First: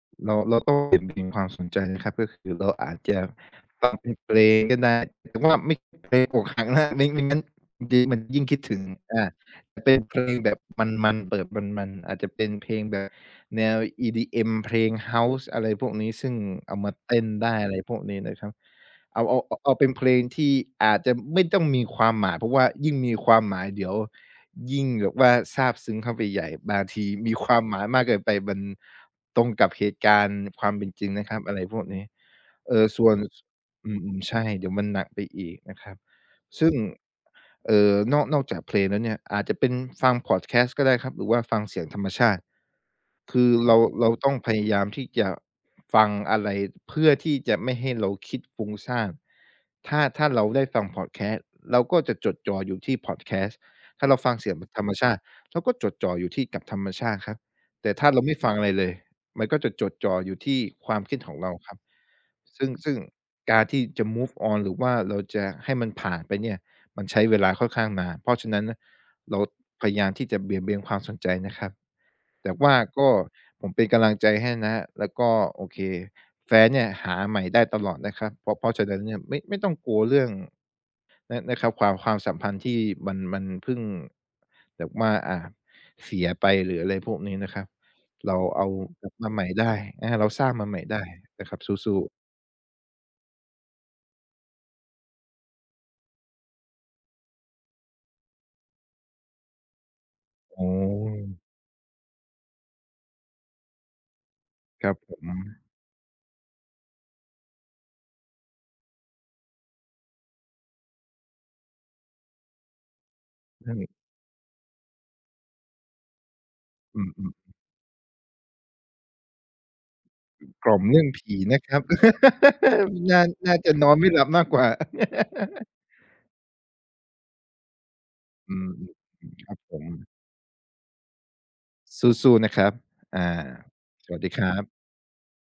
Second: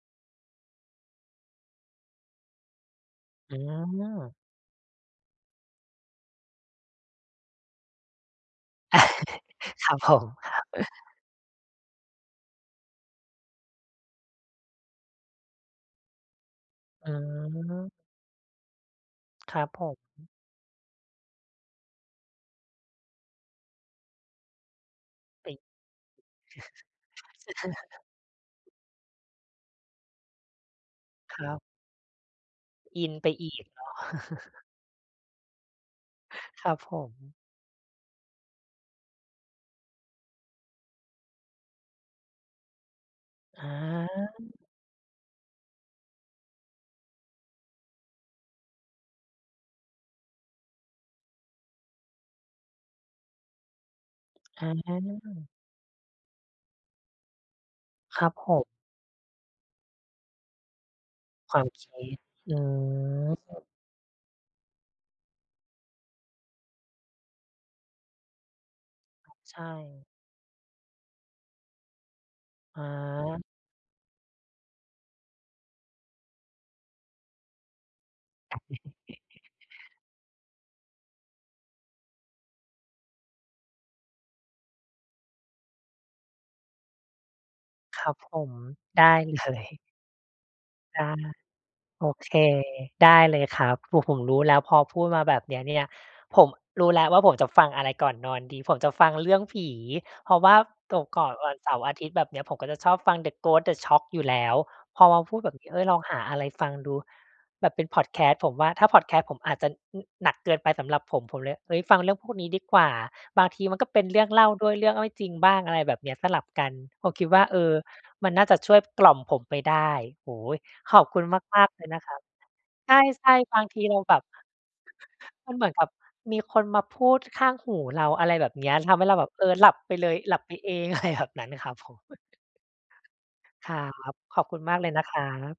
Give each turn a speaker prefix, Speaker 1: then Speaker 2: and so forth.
Speaker 1: เรา เราต้องเบี่ยงเบนความสนใจนะครับ ก็คือเราอาจจะ
Speaker 2: อ๋
Speaker 1: ฟังเป็นเพ
Speaker 2: อ
Speaker 1: ลงก็ได้ แต่ว่าไม่เพลงอกหักนะ ไม่ ไม่งั้นเดี๋ยวมันยิ่งคิดถึง อา
Speaker 2: ค
Speaker 1: เป
Speaker 2: รั
Speaker 1: ็
Speaker 2: บ
Speaker 1: น
Speaker 2: ผ
Speaker 1: เพล
Speaker 2: ม
Speaker 1: งแบบมัน ๆ เปิดมัน ๆ อาจจะเป็นเพลงแบบแนว EDM เพลงเฮาส์ อะไรพวกนี้ ซึ่งเอามา
Speaker 2: อื
Speaker 1: เต้นได้ อะไร
Speaker 2: ม
Speaker 1: พวกนี้นะครับ เอา เอา
Speaker 2: ค
Speaker 1: อ
Speaker 2: รั
Speaker 1: เ
Speaker 2: บ
Speaker 1: อา
Speaker 2: ผ
Speaker 1: เป็นเพล
Speaker 2: ม
Speaker 1: งที่อาจจะไม่ต้องมีความหมาย เพราะว่ายิ่งมีความหมาย เดี๋ยวยิ่งแบบว่า
Speaker 2: เป็น
Speaker 1: ซาบซึ้งเข้าไปใหญ่ บางทีมีความหมายมากเกินไปมันตรงกับเหตุการณ์ความเป็นจริงนะค
Speaker 2: ค
Speaker 1: รับ
Speaker 2: ร
Speaker 1: อะไร
Speaker 2: ับ
Speaker 1: พวกนี้ เออ
Speaker 2: อ
Speaker 1: ส
Speaker 2: ิ
Speaker 1: ่ว
Speaker 2: น
Speaker 1: น
Speaker 2: ไป
Speaker 1: ส
Speaker 2: อีกเนา
Speaker 1: อืม ๆ ใช่
Speaker 2: ะ
Speaker 1: เดี๋ยวมันหนักไปอีกนะครับ
Speaker 2: ค
Speaker 1: ซ
Speaker 2: ร
Speaker 1: ึ่
Speaker 2: ั
Speaker 1: ง
Speaker 2: บผม
Speaker 1: เอ่อ นอก นอกจากเพลงแล้วเนี่ย อาจจะเป็นฟังพอดแคสต์ก็ได้ครับ หรือว่าฟังเสียงธรรมชาติ คือ
Speaker 2: อ
Speaker 1: เรา เราต้องพ
Speaker 2: า
Speaker 1: ยายามที่จะ ฟังอะไรเพื่อที่จะไม่ให้เราคิดฟุ้งซ่าน ถ้า ถ้าเราได้ฟังพอดแคสต์ เราก็จะจดจ่ออยู่ที่พอดแคสต์ ถ้าเราฟังเสียง
Speaker 2: อ
Speaker 1: ธรรมชาติ
Speaker 2: า
Speaker 1: เราก็จดจ่ออยู่ที่กับธรรมชาติครับ แต่ถ้าเร
Speaker 2: ค
Speaker 1: า
Speaker 2: รั
Speaker 1: ไ
Speaker 2: บ
Speaker 1: ม่ฟ
Speaker 2: ผ
Speaker 1: ังอะ
Speaker 2: ม
Speaker 1: ไรเลย มันก็จะจดจ่ออยู่ที่ความคิดของเร
Speaker 2: ค
Speaker 1: า
Speaker 2: วาม
Speaker 1: ครับ
Speaker 2: คิด อื
Speaker 1: ซึ่ง ซึ่งกา
Speaker 2: ม
Speaker 1: รที่จะ move on หรือว่าเราจะให้มันผ่านไปเนี่ย มันใช้เวลาค่อนข้างนาน เพราะฉะนั้นนะ เรา
Speaker 2: ใช
Speaker 1: พยาย
Speaker 2: ่
Speaker 1: ามที่จะเบี่ยงเบนความสนใจนะครับ แต่ว่า
Speaker 2: อ
Speaker 1: ก็
Speaker 2: า
Speaker 1: ผมเป็นกำลังใจให้นะครับ แล้วก็ โอเค แฟนเนี่ยหาใหม่ได้ตลอดนะครับ เพราะ เพราะฉะนั้นเนี่ย ไม่ ไม่ต้องกลัวเรื่อง นะ นะครับ ความ ความสัมพันธ์ที่มัน มันเพิ่งแบบว่า อา เสียไป หรืออะไรพวกนี้นะครับ
Speaker 2: ครับ
Speaker 1: เร
Speaker 2: ผ
Speaker 1: า
Speaker 2: ม
Speaker 1: เอา
Speaker 2: ไ
Speaker 1: ก
Speaker 2: ด
Speaker 1: ลับ
Speaker 2: ้
Speaker 1: มาใหม
Speaker 2: เล
Speaker 1: ่ได
Speaker 2: ย
Speaker 1: ้ นะครับ เราสร้างมาใหม่ได
Speaker 2: ได
Speaker 1: ้
Speaker 2: ้
Speaker 1: นะครับ สู้
Speaker 2: โอ
Speaker 1: ๆ
Speaker 2: เค ได้เลยครับ โอ้ ผมรู้แล้ว พอพูดมาแบบนี้เนี่ย ผมรู้แล้วว่าผมจะฟังอะไรก่อนนอนดี ผมจะฟังเรื่องผี เพราะว่า
Speaker 1: อ๋อ
Speaker 2: ตกก่อนวันเสาร์อาทิตย์แบบนี้ ผมก็จะชอบฟัง The Ghost The Shock อยู่แล้ว
Speaker 1: ครับ
Speaker 2: พอ
Speaker 1: ผ
Speaker 2: มา
Speaker 1: ม
Speaker 2: พูดแบบนี้ เฮ้ย ลองหาอะไรฟังดูแบบเป็นพอดแคสต์ ผมว่า ถ้าพอดแคสต์ผมอาจจะ อ หนักเกินไปสำหรับผม ผมเลย เฮ้ย ฟังเรื่องพวกนี้ดีกว่า บางที
Speaker 1: อื
Speaker 2: มัน
Speaker 1: ม
Speaker 2: ก็เป็นเรื่องเล่าด้วย เรื่องไม่จริงบ้าง อะไรแบบเนี้ย สลับกัน
Speaker 1: อื
Speaker 2: ผมคิด
Speaker 1: อ
Speaker 2: ว่า
Speaker 1: ๆ ๆ
Speaker 2: เออ มันน่าจะช่วยกล่อมผมไปได้ โอ้โฮ
Speaker 1: กล่อม
Speaker 2: ข
Speaker 1: เร
Speaker 2: อ
Speaker 1: ื่
Speaker 2: บ
Speaker 1: อง
Speaker 2: คุ
Speaker 1: ผ
Speaker 2: ณ
Speaker 1: ีน
Speaker 2: ม
Speaker 1: ะ
Speaker 2: าก
Speaker 1: คร
Speaker 2: ๆ
Speaker 1: ั
Speaker 2: เล
Speaker 1: บ
Speaker 2: ยนะครับ ใ
Speaker 1: น่า
Speaker 2: ช่
Speaker 1: น่
Speaker 2: ๆ
Speaker 1: า
Speaker 2: บาง
Speaker 1: จะ
Speaker 2: ที
Speaker 1: นอ
Speaker 2: เร
Speaker 1: น
Speaker 2: า
Speaker 1: ไม่
Speaker 2: แบ
Speaker 1: หล
Speaker 2: บ
Speaker 1: ับมากกว่า
Speaker 2: มันเหมือนกับมีคนมาพูดข้างหูเรา อะไรแบ
Speaker 1: อื
Speaker 2: บเน
Speaker 1: ม
Speaker 2: ี้ย ทำให้เราแ
Speaker 1: อ
Speaker 2: บ
Speaker 1: ื
Speaker 2: บ
Speaker 1: ม
Speaker 2: เอ
Speaker 1: คร
Speaker 2: อ
Speaker 1: ับ
Speaker 2: หลั
Speaker 1: ผ
Speaker 2: บ
Speaker 1: ม
Speaker 2: ไปเลย หลับไปเอง อะไร แบบนั้นครับผม
Speaker 1: สู้ ๆ นะครับ อา
Speaker 2: ครั
Speaker 1: ส
Speaker 2: บ
Speaker 1: วัสดี
Speaker 2: ข
Speaker 1: ค
Speaker 2: อบ
Speaker 1: ร
Speaker 2: ค
Speaker 1: ั
Speaker 2: ุณ
Speaker 1: บ
Speaker 2: มากเลยนะครับ